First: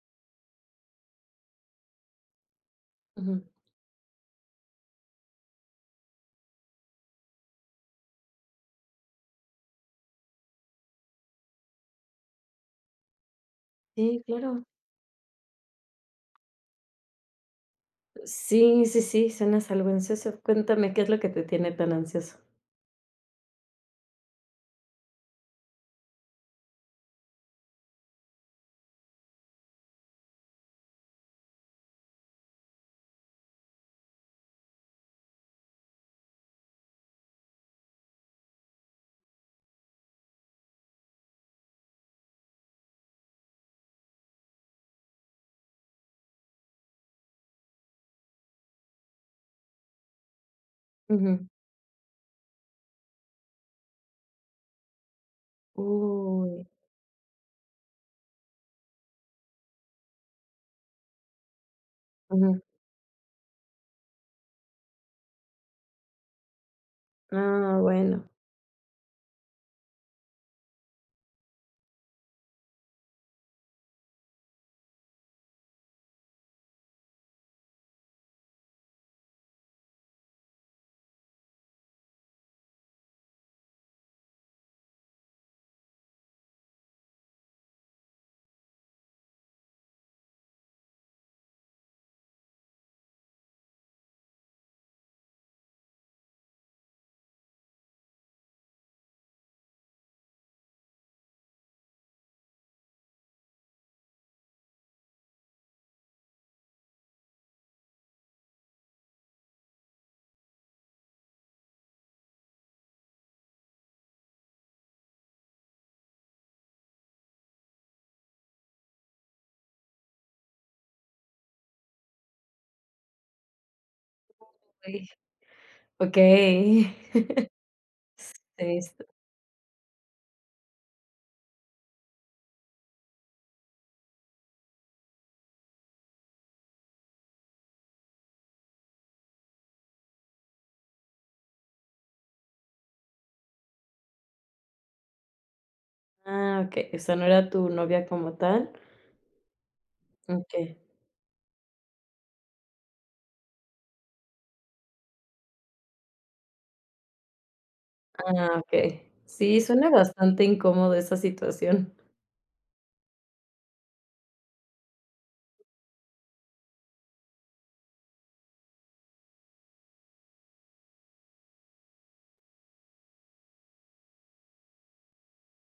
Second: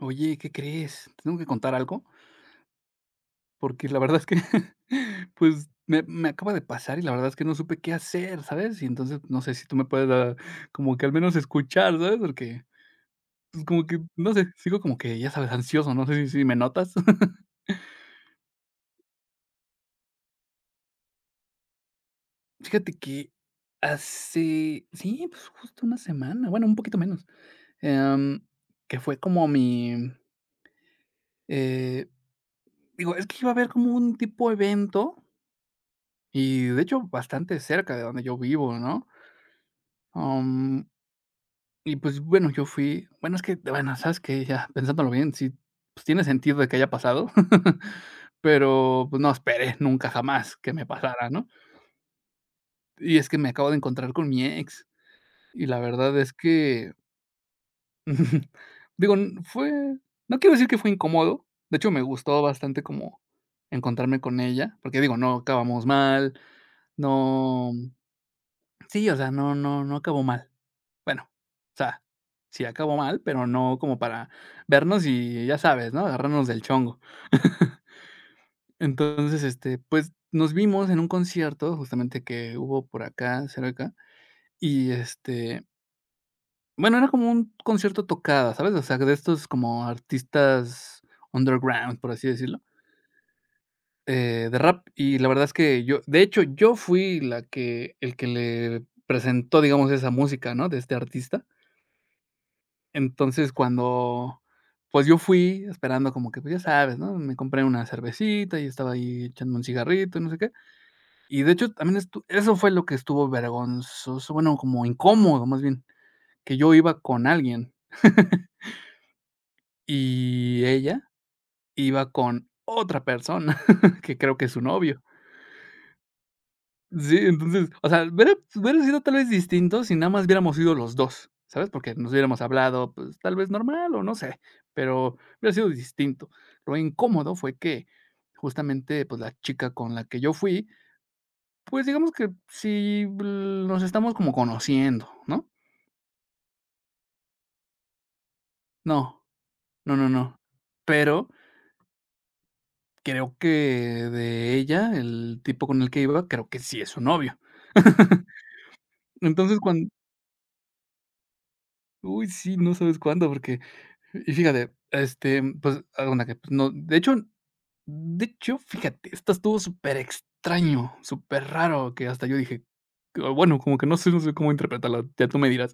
Oye, ¿qué crees? Te tengo que contar algo, Ujú. porque la verdad es que, pues, me acaba de pasar y la verdad es que no supe qué hacer, ¿sabes? Y entonces, no sé si tú me puedes dar como que al menos escuchar, ¿sabes? Porque, pues, como que, Sí, no sé, claro. sigo como que, ya sabes, ansioso, no sé si me notas. Sí, sí, sí, suenas algo ansioso. Cuéntame, ¿qué es lo que te tiene tan ansioso? Fíjate que hace, sí, pues, justo una semana, bueno, un poquito menos, em, que fue como mi, eh, digo, es que iba a haber como un tipo evento y, de hecho, bastante cerca de donde yo vivo, ¿no? Am, y pues, bueno, yo fui bueno, es que, bueno, ¿sabes que ya pensándolo bien, sí, pues, tiene sentido de que haya pasado, pero, pues, no esperé nunca jamás que me pasara, ¿no? Ujú. Y es que me acabo de encontrar con mi ex, y la verdad es Uy, que, digo, n fue no quiero decir que fue incómodo, de hecho, me gustó ujú. bastante como encontrarme con ella, porque digo, no acabamos mal, no Ah, bueno. sí, o sea, no acabó mal. Bueno, o sea, sí acabó mal, pero no como para vernos y ya sabes, ¿no? Agarrarnos del chongo. Entonces, este, pues, nos vimos en un concierto, justamente que hubo por acá, cerca, y, este, bueno, era como un concierto tocada, ¿sabes? O sea, de estos como artistas underground, por así decirlo, de rap. Y la verdad es que yo de hecho, yo fui la que el que le presentó, digamos, esa música, ¿no? De este artista. Entonces, cuando, pues, yo fui esperando como que, pues, ya sabes, ¿no? Me compré una cervecita y estaba ahí echando un cigarrito y no sé qué. Y de hecho, también estu eso fue lo que estuvo vergonzoso, bueno, como incómodo, más bien, que yo iba con alguien, y ella iba con otra persona, que creo que es su Uy, novio. okey. Sí, entonces, o sea, hubiera Sí, hubiera s sido tal vez distinto si nada más hubiéramos ido los dos, ¿sabes? Porque nos hubiéramos hablado, pues, tal vez normal o no sé, pero hubiera sido distinto. Lo incómodo fue que justamente, pues, la chica con la que yo fui, pues, digamos que si nos estamos como conociendo, ¿no? ah, okey. O sea, no era tu novia como tal. No, no, no, no. Okey. Pero creo que de ella, el tipo con el que iba, creo que sí es su novio. Ah, okey. Entonces, Sí, cuan suena bastante incómodo esa situación. uy, sí, no sabes cuándo, porque y fíjate, este, pues, haz de que, pues, no de hecho de hecho, fíjate, esto estuvo súper extraño súper raro que hasta yo dije, o bueno, como que no sé no sé cómo interpretarla ya tú me dirás,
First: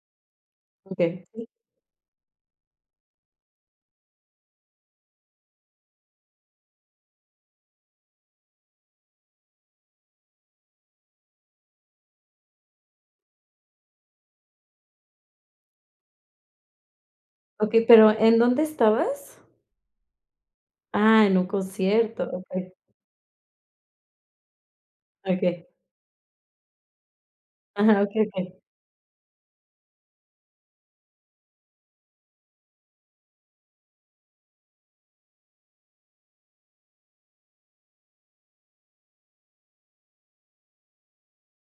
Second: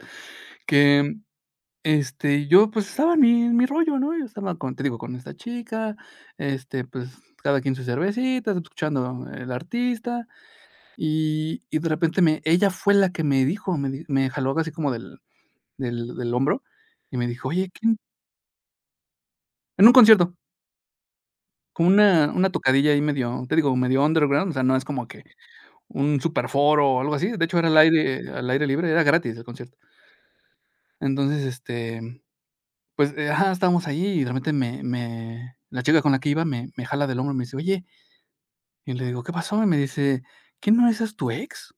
que, Okey. Sí. este, yo, pues, estaba en mi rollo, ¿no? Yo estaba con te digo, con esta chica, este, pues, cada quien sus cervecitas, escuchando el artista, y de repente me ella fue la que me dijo, me jaló así como del hombro, y me dijo: "Oye, Okey, ¿quién?" pero, ¿en dónde estabas? En un concierto, Ah, en un con concierto. una Okey, tocadilla ahí medio, te digo, medio underground, o sea, no es como que okey. un superforo o algo así, de hecho, era al Ajá, okey, okey. aire libre, era gratis el concierto. Entonces, este, pues, ajá, estábamos ahí y de repente me la chica con la que iba me jala del hombro y me dice: "Oye", y le digo: "¿Qué pasó?" Y me dice: "¿Quién no esa es tu ex?".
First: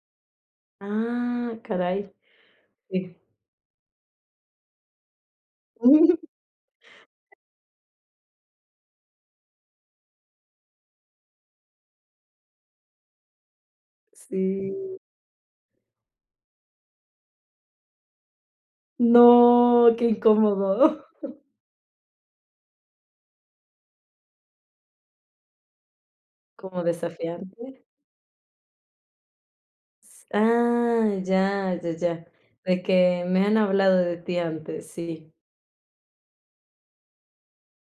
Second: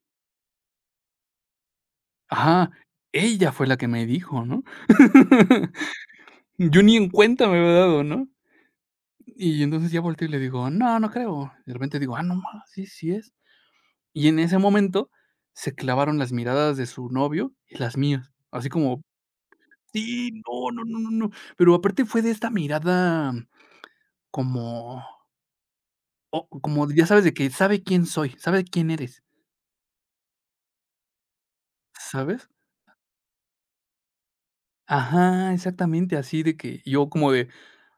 Ah, caray. Ajá, Sí. ella fue la que me dijo, ¿no? Yo ni en cuenta me había dado, ¿no? Y entonces ya volteo y le digo: "No, no creo". De repente digo: "Ah, no más sí, sí es". Y en ese Sí. momento se clavaron las miradas de su novio y las mías, así como: No, qué "Sí, no, no, no, incómodo. no, no". Pero aparte fue de esta mirada como o ¿Como como ya sabes, de que desafiante? sabe quién soy, sabe quién eres, Ah, ya, ya, ya. ¿sabes? De que me han hablado de ti antes, sí. Ajá, exactamente, así de que yo como de:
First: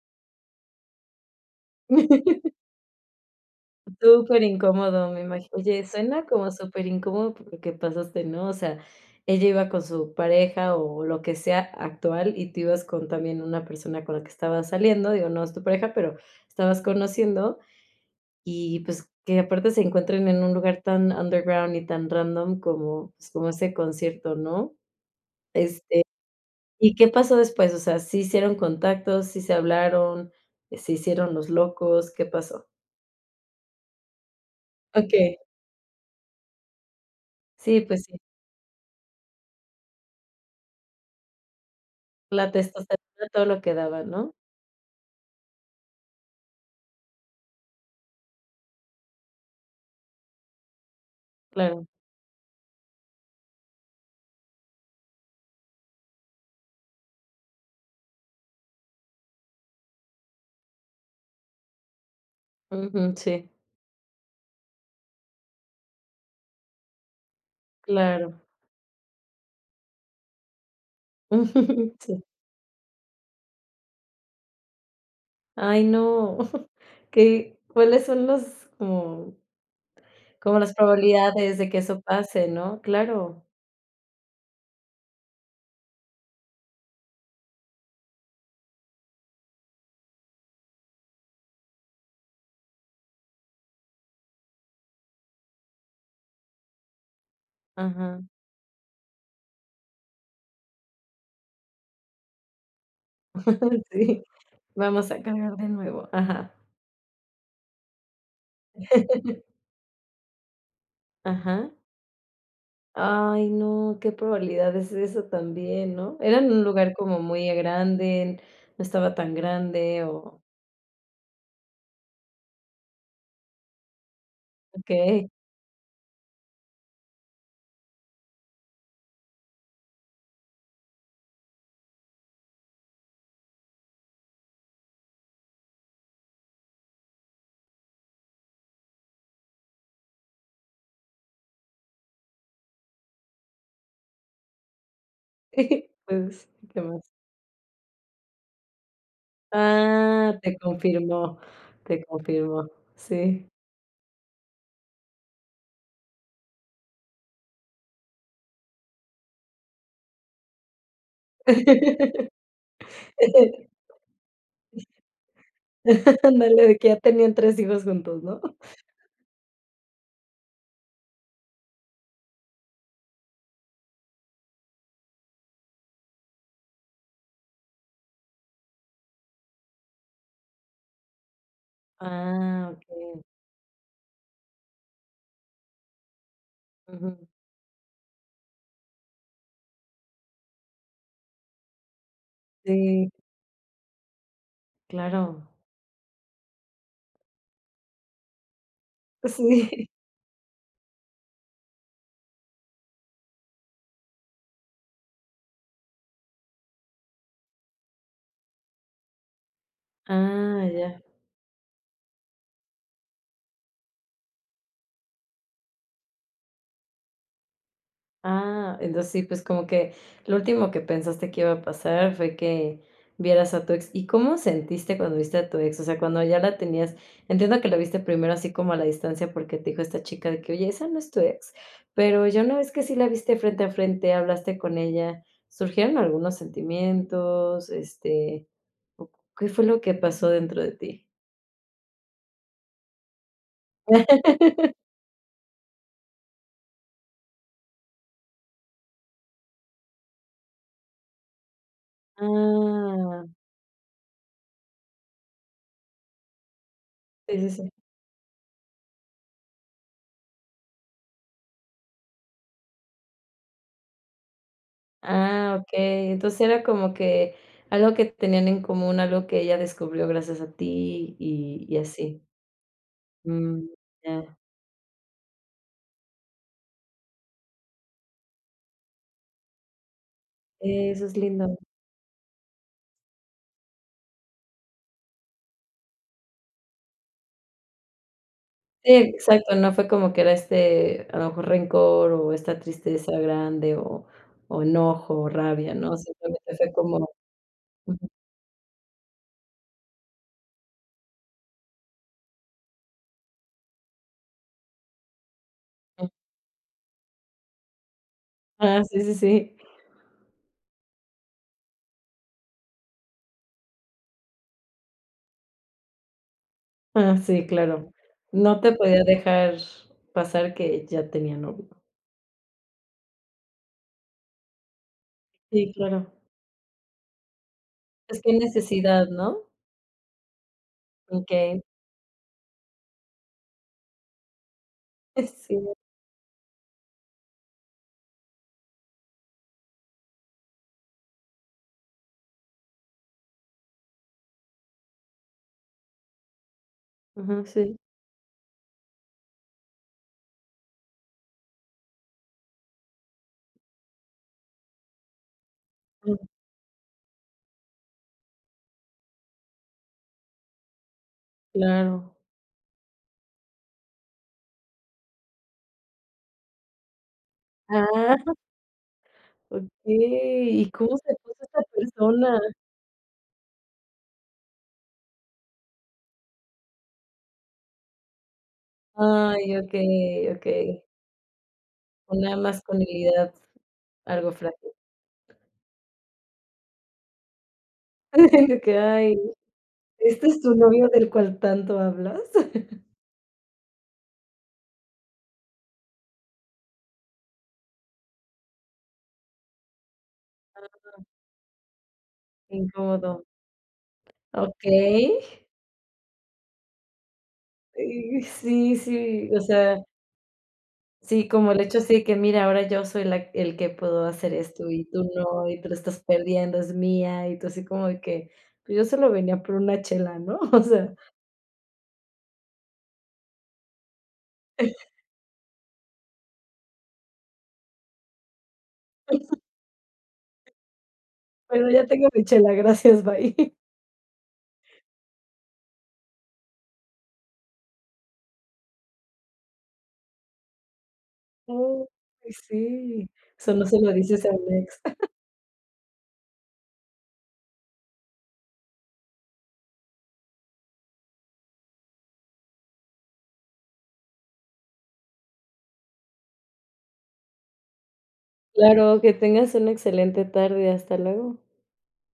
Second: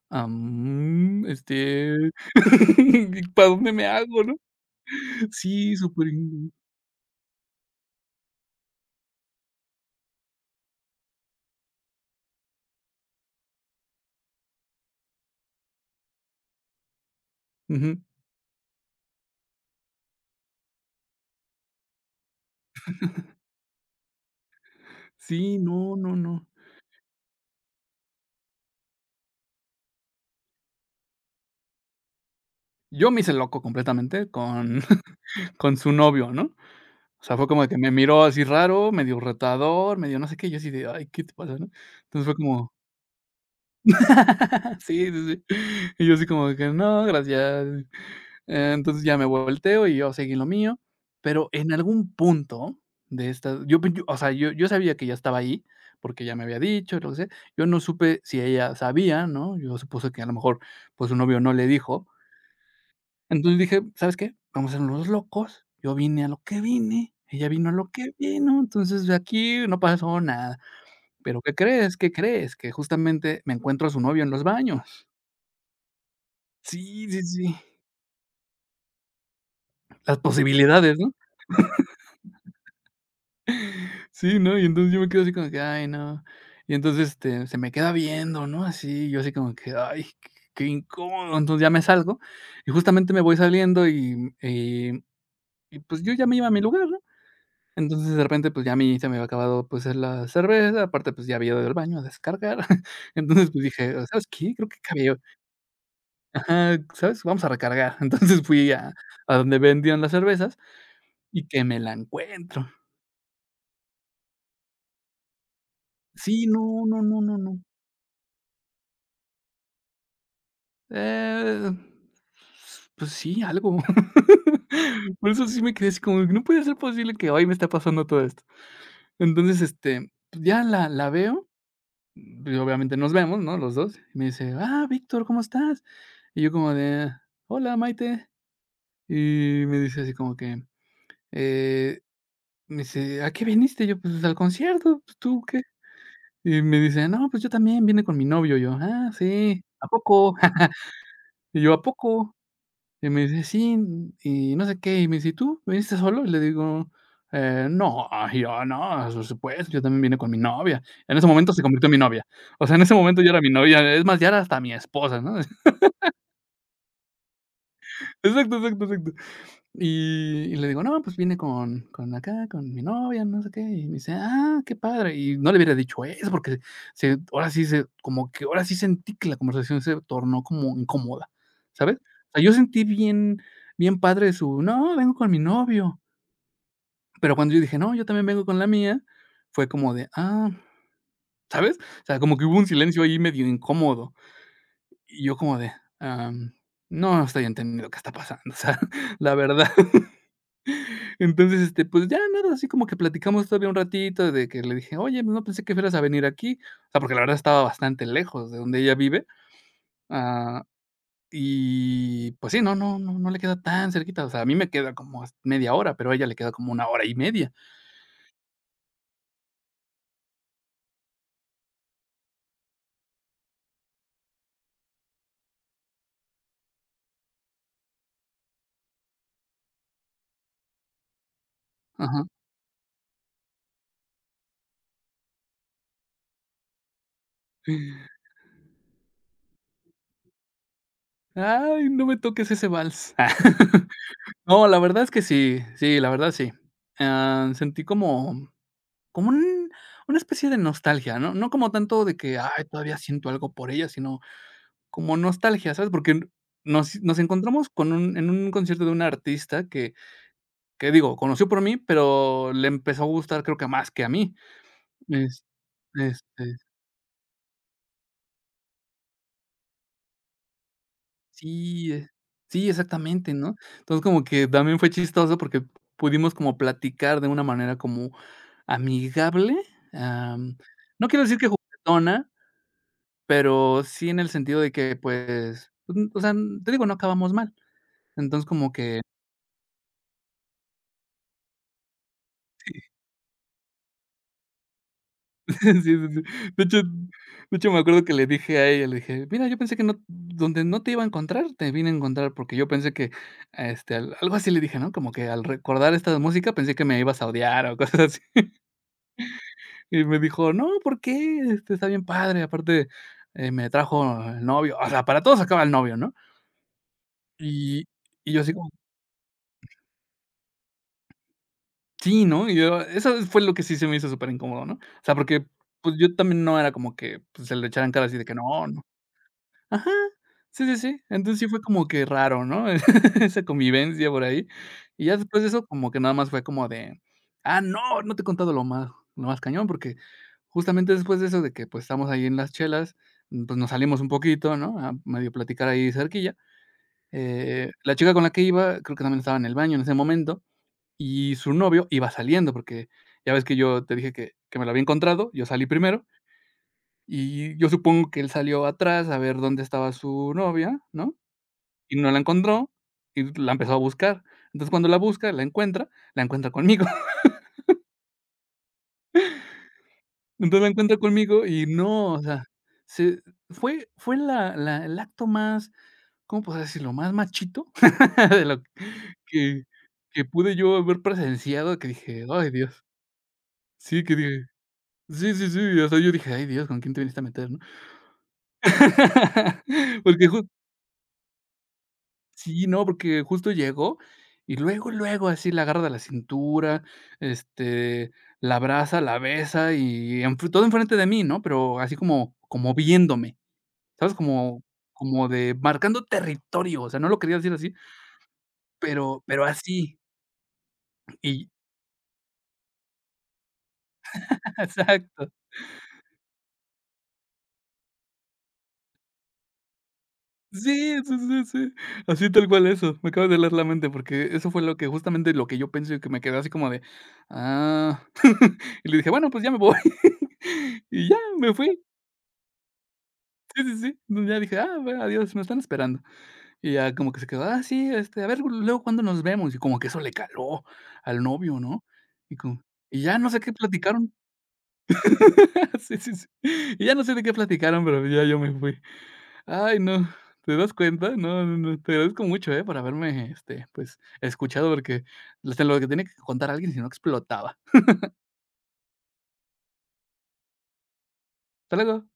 "Ah, este, ¿para dónde me hago?", ¿no? Súper incómodo, me imagino. Sí, Oye, súper suena como in súper incómodo porque pasaste, ¿no? O sea, ella iba con su pareja o lo que sea actual y tú ibas con también una persona con la que estabas saliendo, digo, no es tu pareja, pero estabas conociendo. ujú. Y, pues, que aparte se encuentren en un lugar tan underground y tan random como, pues, como ese concierto, ¿no? Sí, no, Este, no, no. ¿y qué pasó después? O sea, ¿sí hicieron contactos, sí se hablaron, se hicieron los locos, qué pasó? Yo me hice loco completamente con Okey. con su novio, ¿no? O sea, fue como de que Sí, me pues sí, miró así raro, medio retador, medio no sé qué, y yo así de: "Ay, ¿qué te pasa?", ¿no? Entonces fue la como testosterona a todo lo que daba, ¿no? sí, sí, sí. Y yo así como de que: "No, gracias". Entonces ya me volteo y yo seguí en lo mío, pero en Claro. algún punto de esta yo o sea, yo sabía que ya estaba ahí, porque ya me había dicho, lo que sé. Yo no supe si ella sabía, ¿no? Yo supuse que a lo mejor, pues, su novio no le dijo. Ujú, sí, Entonces dije: "¿Sabes qué? Vamos a ser unos locos, yo vine a lo que vine, ella vino a lo que claro. vino, entonces de aquí no pasó nada". Pero, ¿qué crees? ¿Qué Sí. crees? Que justamente me encuentro a su novio en los baños. Ay, no. Sí, sí, sí, ¿Qué cuáles son los como las como las posibilidades, ¿no? probabilidades de que eso pase, no? Claro. Sí, ¿no? Y entonces yo me quedo así como que: "Ay, no". Y entonces, este, se me queda viendo, ¿no? Así, yo así como que: "Ay, qué incómodo". Entonces ya me salgo y justamente me voy saliendo y pues yo ya me iba a mi lugar, ¿no? Entonces, Ajá. de repente, pues, ya a mí se me había acabado, pues, la cerveza, aparte, pues, ya había ido al baño a descargar. Entonces, pues, dije: Sí. "¿Sabes qué? Creo que Vamos cabía". a cargar de nuevo. Ajá, Ajá, ¿sabes? Vamos a recargar. Entonces, fui a donde vendían las cervezas y que ajá. me la encuentro. Ay, no, qué probabilidades eso también, ¿no? Era Sí, en un no, lugar no, como no, no, muy no. grande, no estaba tan grande o Eh, pues sí, algo. okey. Por eso sí me quedé así como no puede ser posible que hoy me esté pasando todo esto. Entonces, este, pues, ya la veo. Pues, obviamente nos vemos, ¿no? Los dos. Y me dice: "Ah, Víctor, ¿cómo estás?". Y yo como de: "Hola, Maite". Y me dice así como que, eh, me dice: "¿A qué viniste?". Yo: "Pues al concierto, pues, ¿tú qué?". Pues, Y me ¿qué más? dice: "No, pues yo también vine con mi novio". Yo: "Ah, sí, ¿a poco?". Ah, Y yo: "¿A te poco?". confirmó, Y me dice: sí. "Sí, y no sé qué", y me dice: "¿Y tú viniste solo?". Y le digo: no". Y yo: "No, por supuesto, yo también vine con mi novia". En ese momento se convirtió en mi novia. O sea, en ese momento yo era mi novia, es más, ya era hasta mi esposa, ¿no? Ándale, de que ya tenían 3 hijos juntos, ¿no? Exacto, exacto, exacto. Y le digo: "No, pues vine con acá, con mi novia, no sé qué". Y me dice: "Ah, qué padre". Y no le hubiera dicho eso, porque se ahora sí se como que ahora sí sentí que la conversación se tornó como incómoda, ¿sabes? O sea, yo Ah, sentí okey. Bien padre su: "No, vengo con mi novio". Ujú. Pero cuando yo dije: "No, yo también vengo con la mía", fue como de: "Ah", ¿sabes? O sea, como que hubo un silencio Sí, ahí medio incómodo. Y yo claro. como de: "Am, no estoy entendiendo qué está pasando", o sea, la verdad. Sí. Entonces, este, pues ya nada, así como que platicamos todavía un ratito de que le dije: "Oye, no pensé que fueras a venir aquí", o sea, porque la verdad estaba bastante lejos de donde ella vive, ah, Ah, ya. y pues sí, no le queda tan cerquita, o sea, a mí me queda como a media hora, pero a ella le queda como una hora y media. Ah, entonces sí, pues como que lo último que pensaste que iba a pasar fue que vieras a tu ex. ¿Y cómo sentiste cuando viste a tu ex? O sea, cuando ya la tenías, entiendo que la viste primero así como a la distancia porque te dijo esta chica de que, oye, esa no es tu ex, Ajá. pero ya una vez que sí la viste frente a frente, hablaste con ella, ¿surgieron algunos sentimientos? Este, ¿o ¿qué fue lo que pasó dentro de ti? Ay, no me toques ese vals. No, la verdad es que sí, sí, la verdad sí. Ah, sentí como como un una especie de nostalgia, ¿no? No como tanto de que, ay, todavía Ah, siento algo por ella, sino como nostalgia, ¿sabes? Porque nos sí, sí, encontramos sí. con un en un concierto de un artista que digo, conoció por mí, pero le empezó a gustar, creo que más que a mí. Es Ah, okey. Entonces, este, era como que algo que tenían en común, algo que ella descubrió gracias a ti y sí, así. sí, exactamente, ¿no? Mm, Entonces, como ya. que también fue chistoso porque pudimos como platicar de una manera como amigable, am, Eso no es quiero decir que lindo. juguetona, pero sí en el sentido de que, pues, o sea, te digo, no acabamos mal. Entonces, como Sí, que exacto, no fue como que era este, a lo mejor rencor o esta tristeza grande o enojo o rabia, sí, ¿no? sí, sí. Simplemente De fue hecho como de hecho, me acuerdo ujú, que le dije a ella, le dije: "Mira, yo pensé que no donde no te iba a encontrar, te vine a encontrar", porque yo pensé que, este, al algo así le dije, ¿no? Como que al recordar mm. esta música pensé que me ibas a odiar o cosas así. Ah, sí, sí, sí. Y me dijo: "No, ¿por qué? Este, está bien padre, aparte, me trajo el novio", o sea, para todos acaba el novio, ¿no? Ah, sí, Y claro. y yo así No como te podía dejar pasar que ya tenía novio. sí, ¿no? Y yo eso fue lo que sí se me hizo súper incómodo, ¿no? O sea, porque, Sí, pues, claro. yo también no era como que, pues, se le echaran en cara así Es de que que no. No. necesidad, ¿no? Ajá. Sí, sí, sí. Entonces, sí fue Okey. como que raro, ¿no? Esa convivencia por ahí. Y ya después de Sí. eso, como que nada más fue como de: "Ah, no, no te he contado lo más cañón", porque justamente después de eso, de que, pues, estamos ahí en las chelas, pues, nos salimos un poquito, ¿no? A medio platicar ahí cerquilla. Ajá, sí. La chica con la que iba, creo que también estaba en el baño en ese momento, y su novio iba saliendo, porque ya ves que yo te dije que me lo había encontrado, yo salí primero, Mm, y yo supongo que él salió atrás a ver dónde estaba su novia, ¿no? Y no claro. la encontró, y la empezó a buscar. Entonces, cuando la busca, la encuentra conmigo. Ah. Okey, Entonces, la ¿y encuentra cómo se puso conmigo esta y no, o persona? sea, se fue la el acto más, ¿cómo podría decirlo?, más machito de lo Ay, que okey, pude okey. yo haber presenciado, que dije: Una "Ay, Dios". masculinidad Sí, que algo dije frágil. sí, sí, sí, o sea, yo dije: "Ay, Dios, ¿con quién te viniste a meter?", ¿no? De que: "Ay, Porque ¿este es tu novio del cual tanto hablas?". sí, no, porque justo llegó y luego, luego así la agarra de la cintura, este, la abraza, la besa y en todo enfrente de mí, ¿no? Pero así como como Incómodo. viéndome, ¿sabes? Como Okey. como de marcando territorio, o sea, no lo quería decir así, Sí, pero sí, o sea, así sí, y como el hecho así de que: "Mira, ahora yo soy la el que puedo hacer esto y tú exacto. no, y tú lo estás perdiendo, es mía", y tú así como de que: "Pues yo solo venía por una chela", ¿no? O Sí, sea sí, sí, sí, así tal cual eso. Me acabas de leer la mente porque eso fue lo que justamente lo que yo pensé, y que me quedé así como de, ah, y le dije: "Bueno, pues ya me voy", y ya me Bueno, fui. ya tengo mi chela, gracias, bye. Sí, sí, sí. Ya dije: "Ah, bueno, adiós, me están esperando". Y ya como que se quedó: "Ah, sí, este, a ver, luego, ¿cuándo nos vemos?". Y como que eso le caló al novio, ¿no? Oh, Y como y sí, ya no sé qué eso no se lo platicaron. dices a un ex. Sí, sí, sí. Y ya no sé de qué platicaron, pero ya yo me fui. Ay, no, ¿te das cuenta? No, no, no. Te agradezco mucho, por haberme, este, pues, escuchado, porque, se lo que tenía que contar a alguien, si no explotaba. Claro, que tengas una excelente tarde, hasta luego. Hasta luego.